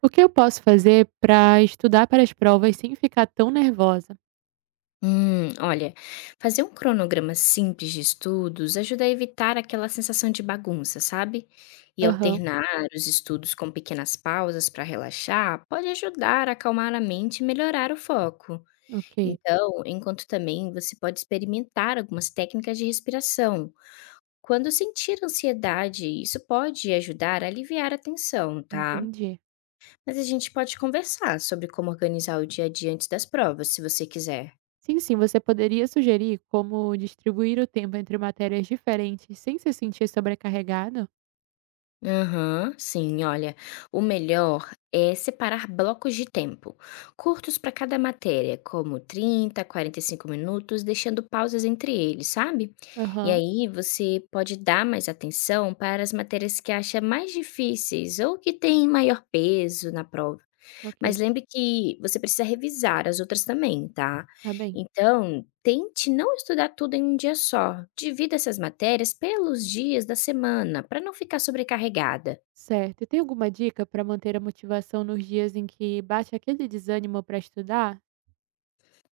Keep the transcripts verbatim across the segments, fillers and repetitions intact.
O que eu posso fazer para estudar para as provas sem ficar tão nervosa? Hum, olha, fazer um cronograma simples de estudos ajuda a evitar aquela sensação de bagunça, sabe? E, uhum, Aham, alternar os estudos com pequenas pausas para relaxar pode ajudar a acalmar a mente e melhorar o foco. ok, Então, enquanto também você pode experimentar algumas técnicas de respiração. Quando sentir ansiedade, isso pode ajudar a aliviar a tensão, tá? entendi. Mas a gente pode conversar sobre como organizar o dia a dia antes das provas, se você quiser. Sim, sim, você poderia sugerir como distribuir o tempo entre matérias diferentes sem se sentir sobrecarregado? Aham, sim, olha, o melhor é separar blocos de tempo, curtos para cada matéria, como trinta, quarenta e cinco minutos, deixando pausas entre eles, sabe? E Aham, aí você pode dar mais atenção para as matérias que acha mais difíceis ou que têm maior peso na prova. ok, Mas lembre que você precisa revisar as outras também, tá. tá bem. Então, tente não estudar tudo em um dia só, divida essas matérias pelos dias da semana, para não ficar sobrecarregada. Certo. E tem alguma dica para manter a motivação nos dias em que bate aquele desânimo para estudar?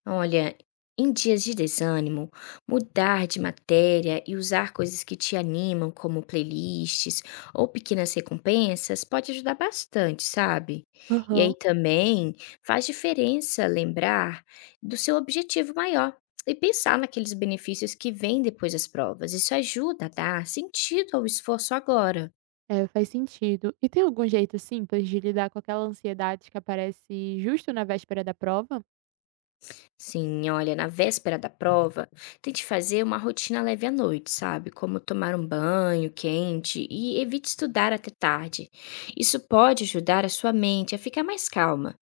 Olha, em dias de desânimo, mudar de matéria e usar coisas que te animam, como playlists ou pequenas recompensas, pode ajudar bastante, sabe? E Aham. aí também faz diferença lembrar do seu objetivo maior e pensar naqueles benefícios que vêm depois das provas. Isso ajuda a dar sentido ao esforço agora. É, faz sentido. E tem algum jeito simples de lidar com aquela ansiedade que aparece justo na véspera da prova? Sim, olha, na véspera da prova, tente fazer uma rotina leve à noite, sabe? Como tomar um banho quente e evite estudar até tarde. Isso pode ajudar a sua mente a ficar mais calma.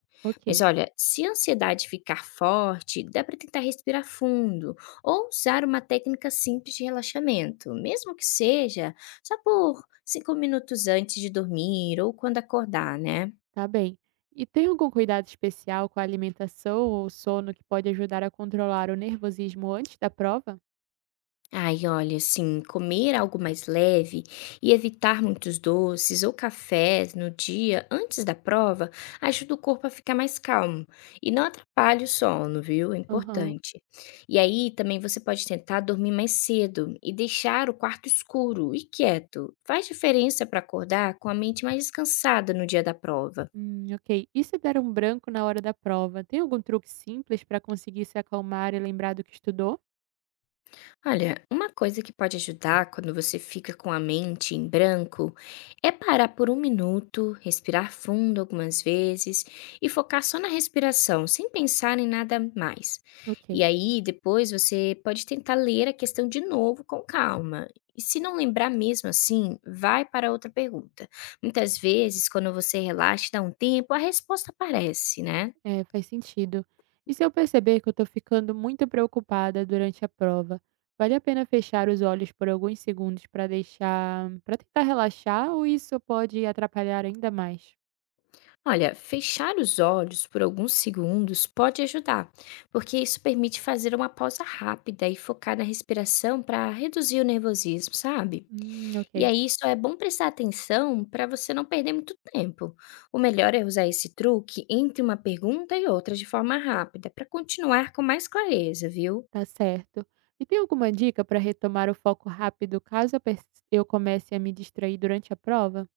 Mas Ok. olha, se a ansiedade ficar forte, dá para tentar respirar fundo ou usar uma técnica simples de relaxamento, mesmo que seja só por cinco minutos antes de dormir ou quando acordar, né? Tá bem. E tem algum cuidado especial com a alimentação ou sono que pode ajudar a controlar o nervosismo antes da prova? Ai, olha, assim, comer algo mais leve e evitar muitos doces ou cafés no dia antes da prova ajuda o corpo a ficar mais calmo e não atrapalha o sono, viu? É Aham. importante. E aí também você pode tentar dormir mais cedo e deixar o quarto escuro e quieto. Faz diferença para acordar com a mente mais descansada no dia da prova. Hum, ok. E se der um branco na hora da prova, tem algum truque simples para conseguir se acalmar e lembrar do que estudou? Olha, uma coisa que pode ajudar quando você fica com a mente em branco é parar por um minuto, respirar fundo algumas vezes e focar só na respiração, sem pensar em nada mais. Ok. E aí, depois você pode tentar ler a questão de novo com calma. E se não lembrar mesmo assim, vai para outra pergunta. Muitas vezes, quando você relaxa e dá um tempo, a resposta aparece, né? É, faz sentido. E se eu perceber que eu tô ficando muito preocupada durante a prova, vale a pena fechar os olhos por alguns segundos para deixar, para tentar relaxar ou isso pode atrapalhar ainda mais? Olha, fechar os olhos por alguns segundos pode ajudar, porque isso permite fazer uma pausa rápida e focar na respiração para reduzir o nervosismo, sabe? Hum, E ok. aí só é bom prestar atenção para você não perder muito tempo. O melhor é usar esse truque entre uma pergunta e outra de forma rápida, para continuar com mais clareza, viu? Tá certo. E tem alguma dica para retomar o foco rápido caso eu pers- eu comece a me distrair durante a prova?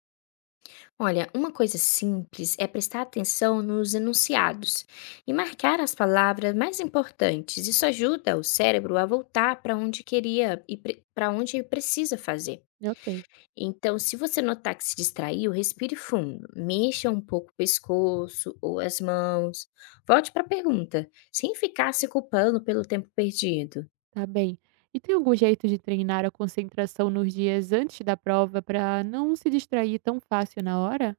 Olha, uma coisa simples é prestar atenção nos enunciados e marcar as palavras mais importantes. Isso ajuda o cérebro a voltar para onde queria e para onde precisa fazer. Ok, Então, se você notar que se distraiu, respire fundo, mexa um pouco o pescoço ou as mãos. Volte para a pergunta, sem ficar se culpando pelo tempo perdido. tá bem. E tem algum jeito de treinar a concentração nos dias antes da prova para não se distrair tão fácil na hora?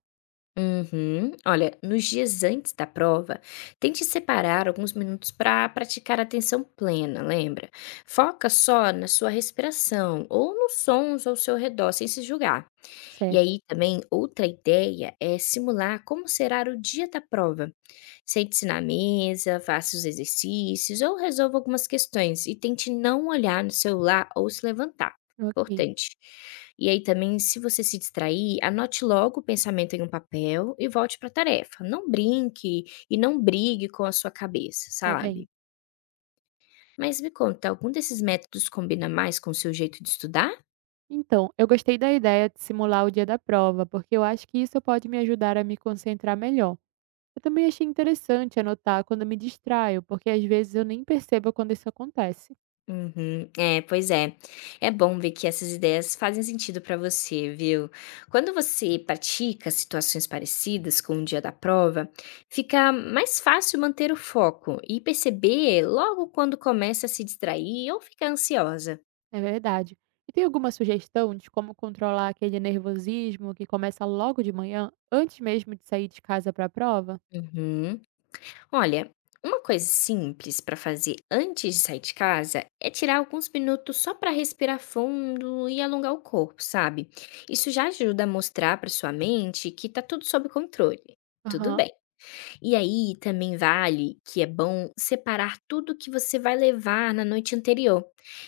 Uhum. Olha, nos dias antes da prova, tente separar alguns minutos para praticar atenção plena, lembra? Foca só na sua respiração ou nos sons ao seu redor, sem se julgar. E Certo, aí também, outra ideia é simular como será o dia da prova. Sente-se na mesa, faça os exercícios ou resolva algumas questões e tente não olhar no celular ou se levantar. ok, Importante. E aí também, se você se distrair, anote logo o pensamento em um papel e volte para a tarefa. Não brinque e não brigue com a sua cabeça, tá bem. sabe? Mas me conta, algum desses métodos combina mais com o seu jeito de estudar? Então, eu gostei da ideia de simular o dia da prova, porque eu acho que isso pode me ajudar a me concentrar melhor. Eu também achei interessante anotar quando me distraio, porque às vezes eu nem percebo quando isso acontece. Uhum. É, pois é. É bom ver que essas ideias fazem sentido para você, viu? Quando você pratica situações parecidas com o dia da prova, fica mais fácil manter o foco e perceber logo quando começa a se distrair ou ficar ansiosa. É verdade. E tem alguma sugestão de como controlar aquele nervosismo que começa logo de manhã, antes mesmo de sair de casa para a prova? Uhum. Olha, uma coisa simples para fazer antes de sair de casa é tirar alguns minutos só para respirar fundo e alongar o corpo, sabe? Isso já ajuda a mostrar para sua mente que tá tudo sob controle. Tudo Aham, bem. E aí também vale que é bom separar tudo que você vai levar na noite anterior.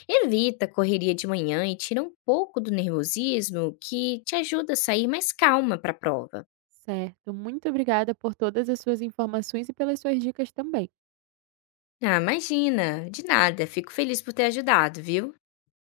Evita a correria de manhã e tira um pouco do nervosismo que te ajuda a sair mais calma para a prova. certo. Muito obrigada por todas as suas informações e pelas suas dicas também. Ah, imagina! De nada, fico feliz por ter ajudado, viu?